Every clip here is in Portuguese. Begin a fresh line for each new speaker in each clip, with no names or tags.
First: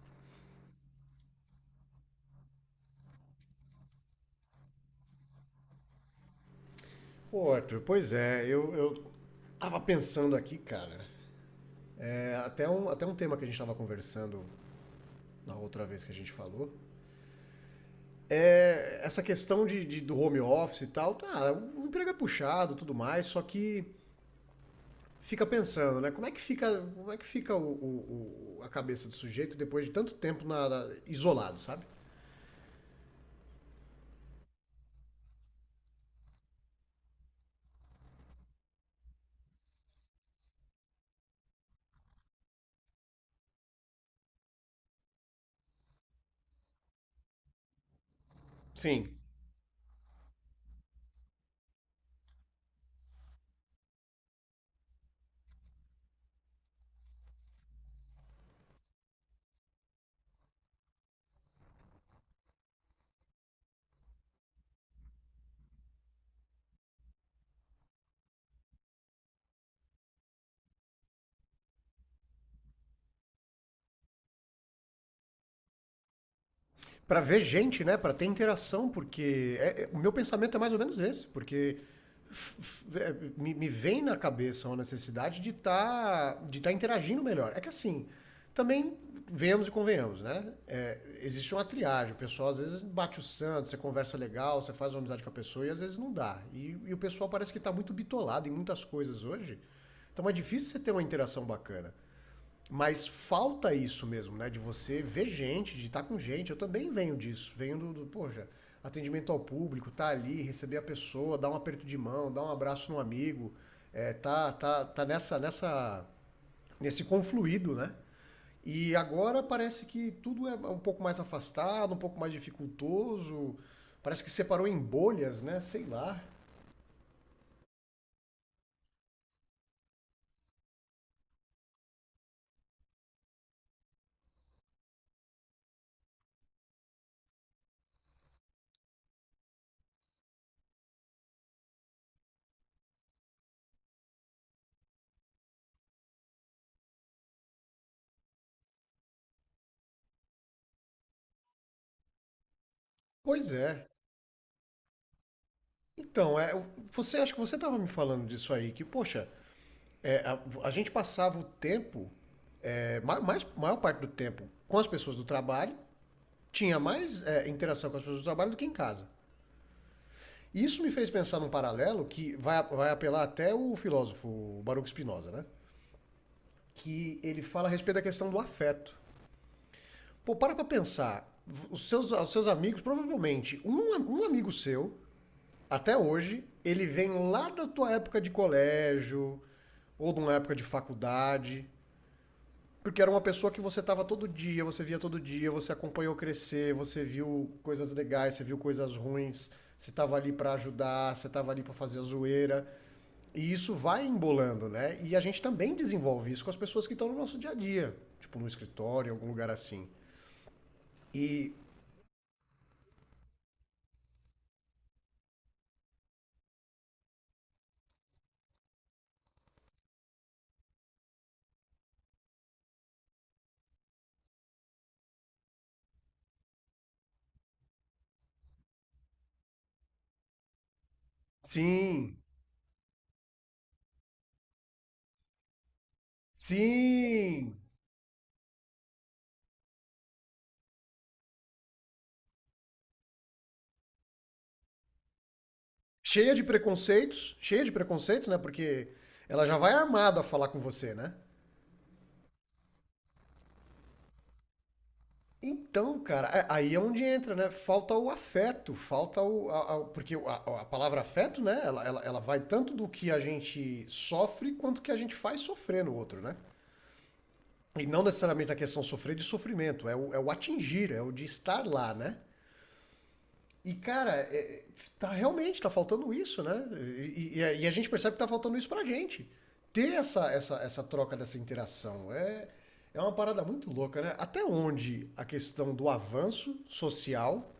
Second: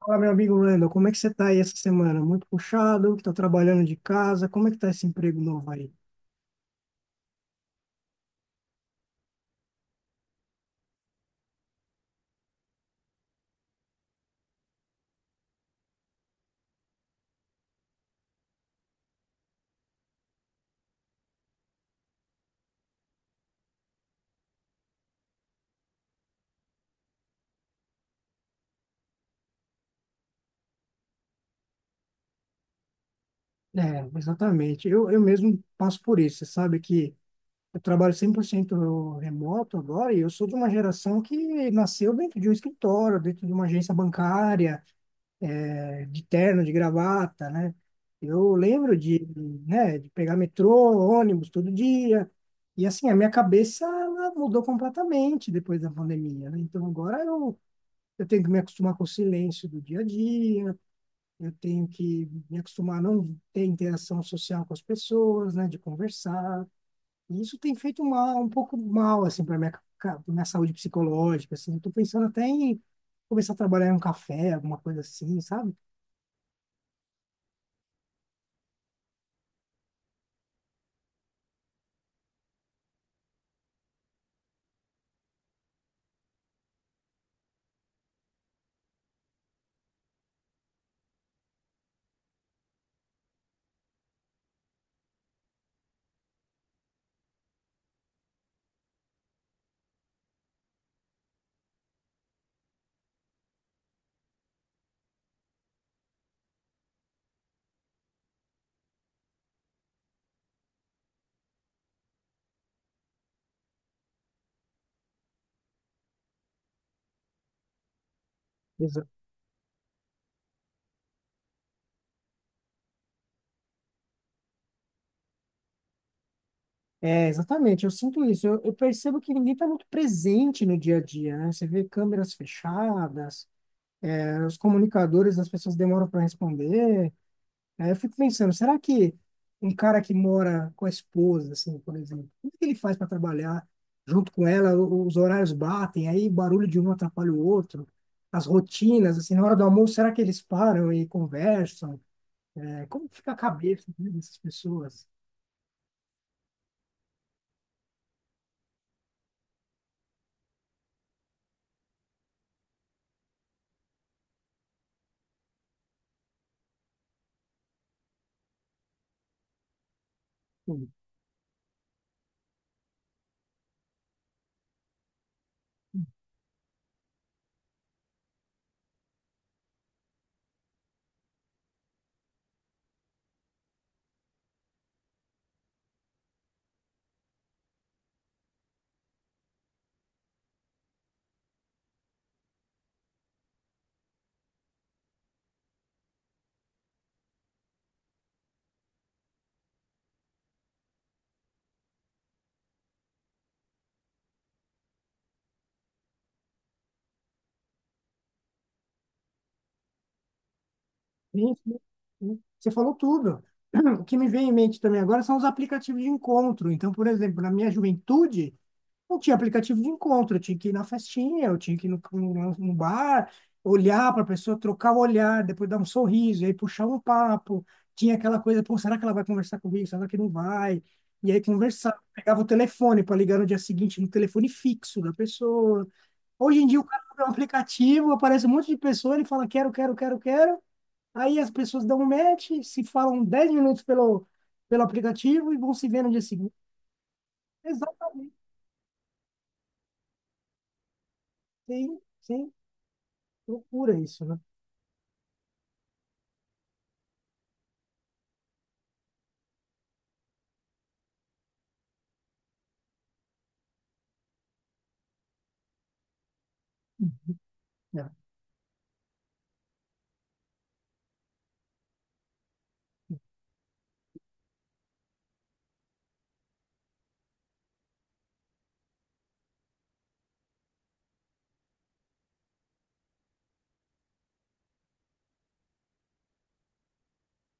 Fala, meu amigo Wendel, como é que você tá aí essa semana? Muito puxado, tá trabalhando de casa, como é que tá esse emprego novo aí?
Pô, Arthur, pois é, eu tava pensando aqui, cara, até um tema que a gente tava conversando na outra vez que a gente falou, é essa questão do home office e tal, tá, o emprego é puxado e tudo mais, só que fica pensando, né, como é que fica, como é que fica a cabeça do sujeito depois de tanto tempo isolado, sabe?
Exatamente. Eu mesmo passo por isso. Você sabe que eu trabalho 100% remoto agora e eu sou de uma geração que nasceu dentro de um escritório, dentro de uma agência bancária, de terno, de gravata, né? Eu lembro
Sim.
de, né, de pegar metrô, ônibus todo dia. E assim, a minha cabeça ela mudou completamente depois da pandemia, né? Então agora eu tenho que me acostumar com o silêncio do dia a dia, eu tenho que me acostumar a não ter interação social com as pessoas, né, de conversar. E isso tem feito mal, um pouco mal, assim, pra minha saúde psicológica, assim. Eu tô pensando até em começar a trabalhar em um café, alguma coisa assim, sabe?
Pra ver gente, né? Pra ter interação, porque o meu pensamento é mais ou menos esse, porque É, me vem na cabeça uma necessidade de estar de tá interagindo melhor. É que assim, também venhamos e convenhamos, né? É, existe uma triagem. O pessoal às vezes bate o santo, você conversa legal, você faz uma amizade com a pessoa e às vezes não dá. E o pessoal parece que está muito bitolado em muitas coisas hoje. Então é difícil você ter uma interação bacana. Mas falta isso mesmo, né? De você ver gente, de estar com gente. Eu também venho disso. Venho do poxa, atendimento ao público, tá ali, receber a pessoa, dar um aperto de mão, dar um abraço no amigo. É, tá nesse confluído, né? E
Exa-
agora parece que tudo é um pouco mais afastado, um pouco mais dificultoso. Parece que separou em bolhas, né? Sei lá.
É, exatamente, eu sinto isso. Eu percebo que ninguém está muito presente no dia a dia, né? Você vê câmeras fechadas, os comunicadores, as pessoas demoram para responder. Aí eu fico pensando, será que um cara que mora com a esposa, assim, por exemplo, como é que ele faz para trabalhar junto com ela? Os horários batem, aí o barulho de um atrapalha o outro, as rotinas, assim, na hora do almoço, será que eles param e conversam? É, como fica a
Pois é.
cabeça, né, dessas pessoas?
Então, é, você acha que você estava me falando disso aí, que, poxa, é, a, a gente passava o tempo maior parte do tempo com as pessoas do trabalho, tinha mais é, interação com as pessoas do trabalho do que em casa. Isso me
Hum,
fez pensar num paralelo que vai apelar até o filósofo Baruch Spinoza, né? Que ele fala a respeito da questão do afeto. Pô, para pra pensar. Os seus amigos, provavelmente, um amigo seu, até hoje, ele vem lá da tua época de colégio, ou de uma época de faculdade, porque era uma pessoa que você estava todo dia, você via todo dia, você acompanhou crescer, você viu coisas legais, você viu coisas ruins, você estava ali para ajudar, você estava ali para fazer a zoeira. E isso vai embolando, né? E a gente também desenvolve isso com as pessoas que estão no nosso dia a dia, tipo no escritório, em algum lugar assim. E
hum, Você falou tudo. O que me vem em mente também agora são os aplicativos de encontro. Então, por exemplo, na minha juventude, não tinha aplicativo de encontro, eu tinha que ir na festinha, eu tinha que ir no bar, olhar para a pessoa, trocar o olhar, depois dar um sorriso, e aí puxar um papo. Tinha aquela coisa, pô, será que ela vai conversar comigo? Será que não vai? E aí conversar.
sim,
Pegava o telefone para ligar no dia seguinte no telefone fixo da pessoa. Hoje em dia o cara abre um
sim,
aplicativo, aparece um monte de pessoa, ele fala quero, quero, quero, quero. Aí as pessoas dão um match, se falam 10 minutos pelo, pelo aplicativo e vão se ver no dia seguinte.
cheia de preconceitos,
Exatamente.
né? Porque ela já vai armada a falar com você, né?
Sim, sim. Loucura isso, né?
Então, cara, aí é onde entra, né? Falta o afeto, falta porque a palavra afeto, né? Ela vai tanto do que a gente sofre quanto que a gente faz sofrer no outro, né? E não
É,
necessariamente a questão sofrer de sofrimento, é o atingir, é o de estar lá, né?
é
E, cara, tá realmente, tá faltando isso, né? E, e a gente percebe que tá faltando isso pra gente. Ter essa troca, dessa interação. É, é uma parada muito louca, né? Até onde a questão do avanço social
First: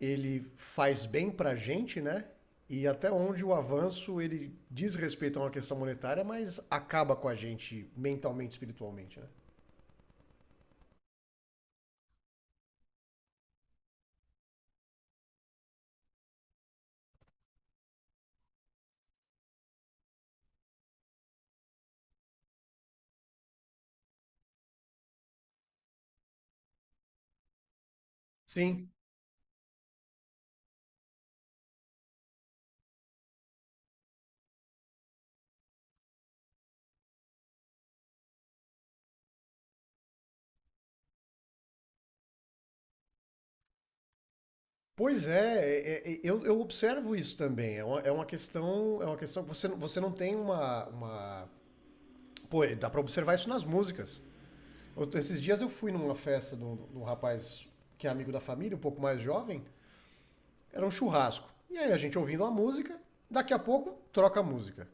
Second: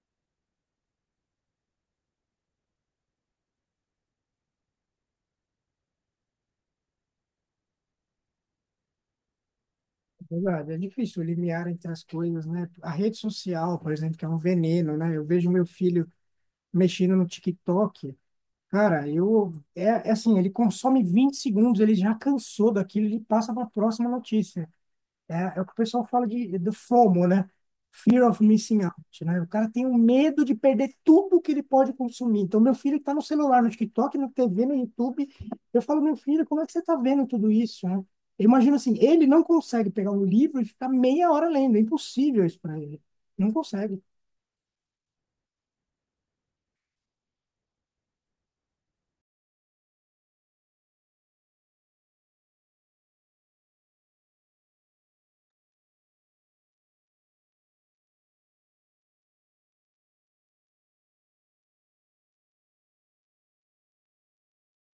ele faz bem para a gente, né? E até onde o avanço ele diz respeito a uma questão monetária, mas acaba com a gente mentalmente, espiritualmente, né?
verdade, é difícil o limiar entre as coisas, né? A rede social, por exemplo, que é um veneno, né? Eu vejo meu filho mexendo no TikTok, cara, é assim, ele consome 20 segundos, ele já cansou daquilo, ele passa para a próxima notícia. É, é o que o pessoal fala do FOMO, né? Fear of missing
Sim.
out, né? O cara tem um medo de perder tudo que ele pode consumir. Então, meu filho está no celular, no TikTok, no TV, no YouTube, eu falo, meu filho, como é que você está vendo tudo isso, né? Eu imagino assim, ele não consegue pegar um livro e ficar meia hora lendo. É impossível isso para ele. Não consegue.
Pois é, é, eu observo isso também. É uma questão, é uma questão. Você, você não tem uma... Pô, dá pra observar isso nas músicas. Esses dias eu fui numa festa de um rapaz que é amigo da família, um pouco mais jovem. Era um churrasco. E aí a gente ouvindo a música, daqui a pouco troca a música.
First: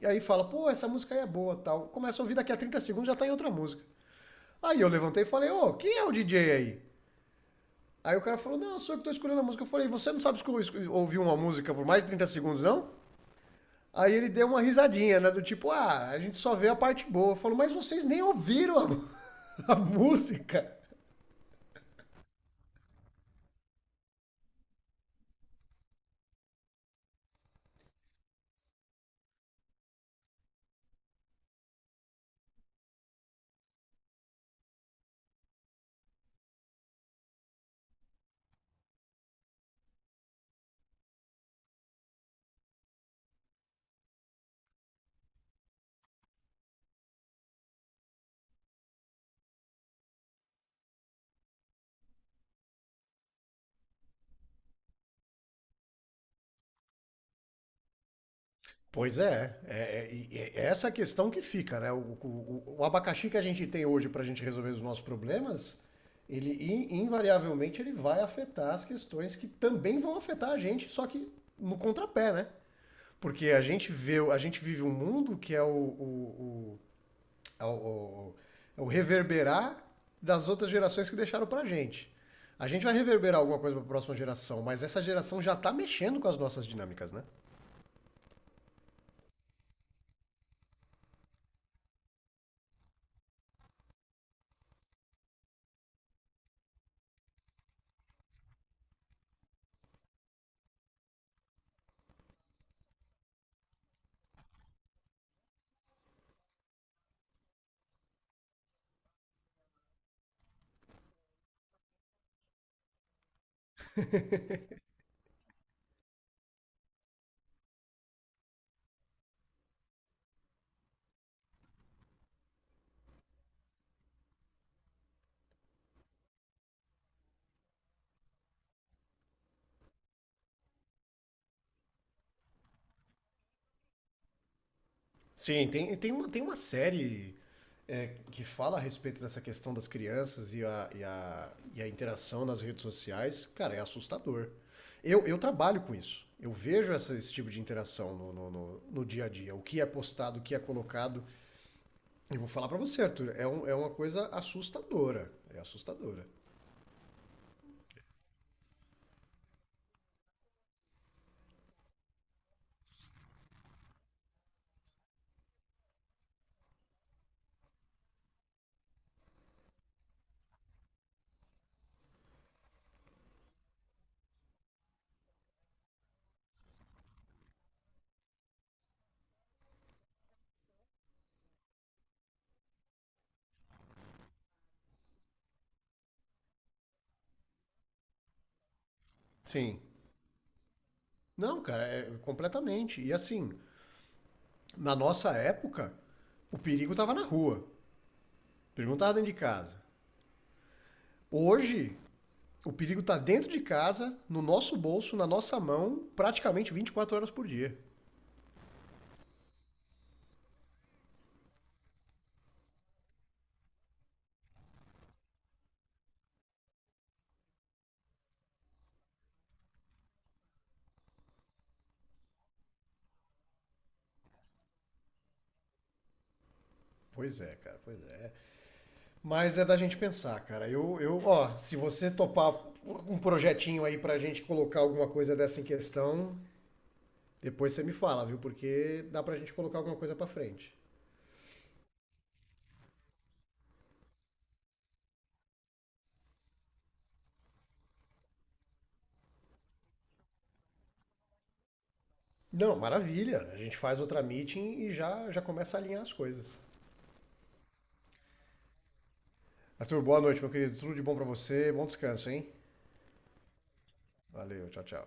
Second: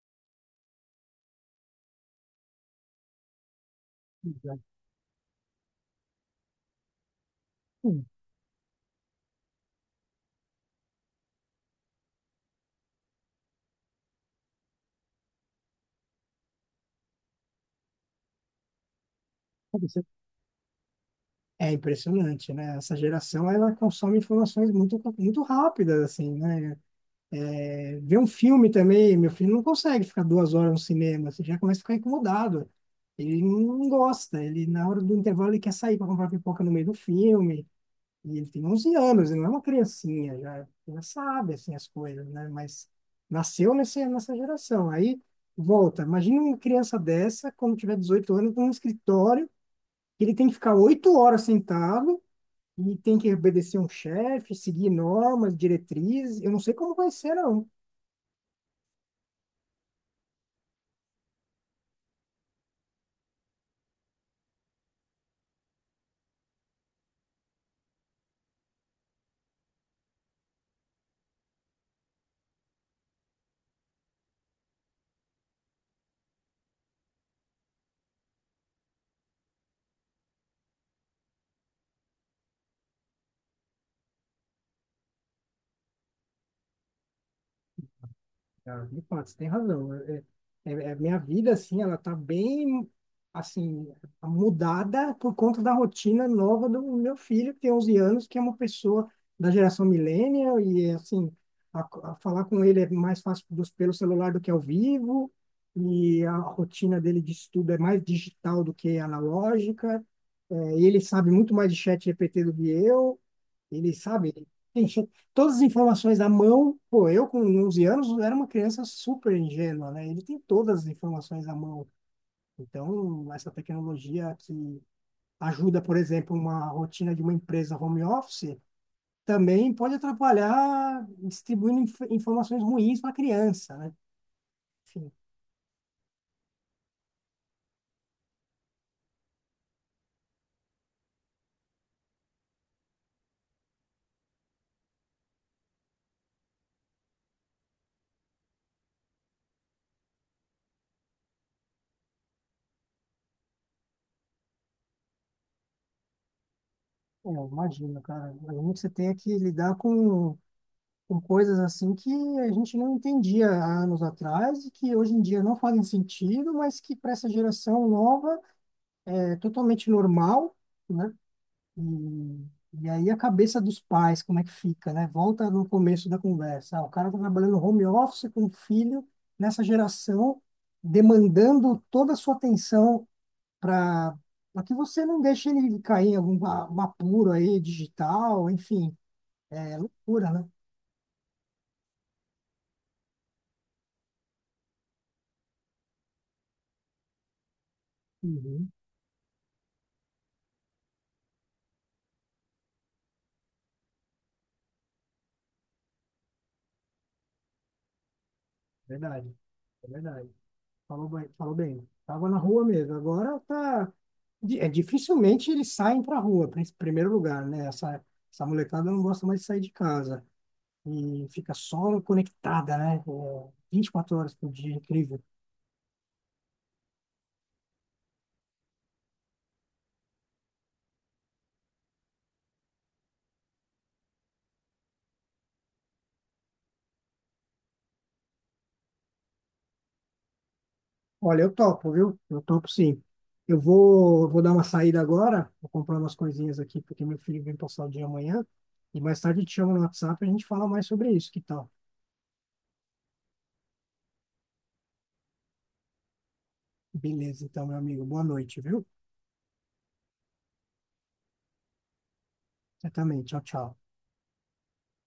E aí fala, pô, essa música aí é boa tal. Começa a ouvir, daqui a 30 segundos já tá em outra música.
Exato.
Aí eu levantei e falei, ô, quem é o DJ aí?
Hum,
Aí o cara falou, não, sou eu que tô escolhendo a música. Eu falei, você não sabe ouvir uma música por mais de 30 segundos, não? Aí ele deu uma risadinha, né? Do tipo, ah, a gente só vê a parte boa. Eu falo, mas vocês nem ouviram a, a
pode ser.
música.
É impressionante, né? Essa geração, ela consome informações muito, muito rápidas, assim, né? Ver um filme também, meu filho não consegue ficar 2 horas no cinema, você já começa a ficar incomodado. Ele não gosta, ele na hora do intervalo ele quer sair para comprar pipoca no meio do filme. E ele tem 11 anos, ele não é uma criancinha, já, já sabe assim, as coisas, né? Mas nessa geração. Aí volta, imagina uma criança dessa, quando tiver 18 anos, num escritório, que ele tem que ficar 8 horas sentado e tem que obedecer um chefe, seguir normas, diretrizes. Eu não sei como vai ser, não.
Pois é, é essa a questão que fica, né? O abacaxi que a gente tem hoje para a gente resolver os nossos problemas, ele invariavelmente ele vai afetar as questões que também vão afetar a gente, só que no contrapé, né? Porque a gente vê, a gente vive um mundo que é é o- o- é o reverberar das outras gerações que deixaram pra gente. A gente vai reverberar alguma coisa para a próxima geração, mas essa geração já tá mexendo com as nossas dinâmicas, né?
Ah, de fato, você tem razão. Minha vida, assim, ela tá bem, assim, mudada por conta da rotina nova do meu filho, que tem 11 anos, que é uma pessoa da geração millennial, e, assim, a, a falar com ele é mais fácil pelo celular do que ao vivo, e a rotina dele de estudo é mais digital do que analógica, e ele sabe muito mais de chat GPT do que eu, ele sabe, enfim, todas as informações na mão. Pô, eu com 11 anos era uma criança super ingênua, né? Ele tem todas as informações na mão. Então, essa tecnologia que ajuda, por exemplo, uma rotina de uma empresa home office, também pode atrapalhar distribuindo informações ruins para a criança, né? Enfim,
Sim, tem uma série é, que fala a respeito dessa questão das crianças e e a interação nas redes sociais, cara, é assustador. Eu trabalho com isso. Eu vejo essa, esse tipo de interação no dia a dia. O que é postado, o que é colocado. E vou falar pra você, Arthur, é, é uma coisa assustadora. É assustadora.
é, imagina, cara. Imagina que você tenha que lidar com coisas assim que a gente não entendia há anos atrás e que hoje em dia não fazem sentido, mas que para essa geração nova é totalmente normal, né? E, e aí a cabeça dos pais, como é que fica, né? Volta no começo da conversa. Ah, o cara tá trabalhando home office com o filho nessa geração, demandando toda a sua atenção para para que você não deixe ele cair em algum um apuro aí digital, enfim,
Sim.
pura, né?
Não, cara, é completamente. E assim, na nossa época, o perigo tava na rua.
Uhum,
O perigo não tava dentro de casa. Hoje, o perigo está dentro de casa, no nosso bolso, na nossa mão, praticamente 24 horas por dia.
verdade, é verdade. Falou bem, falou bem. Tava na rua mesmo. Agora tá. É, dificilmente eles saem pra rua, em primeiro lugar, né? Essa molecada não gosta mais de sair de casa. E fica só conectada, né? É, 24 horas por dia, incrível.
Pois é, cara, pois é. Mas é da gente pensar, cara. Ó, se você topar um projetinho aí pra gente colocar alguma coisa dessa em questão, depois você me fala, viu? Porque dá pra gente colocar alguma coisa pra frente.
Olha, eu topo, viu? Eu topo sim. Vou dar uma saída agora, vou comprar umas coisinhas aqui, porque meu filho vem passar o dia amanhã. E mais tarde eu te chamo no WhatsApp e a gente fala mais sobre isso, que tal?
Não, maravilha. A gente faz outra meeting e já começa a alinhar as coisas.
Beleza, então, meu amigo. Boa noite, viu?
Arthur, boa noite, meu querido. Tudo de bom pra você. Bom descanso, hein?
Você também. Tchau, tchau.
Valeu, tchau, tchau.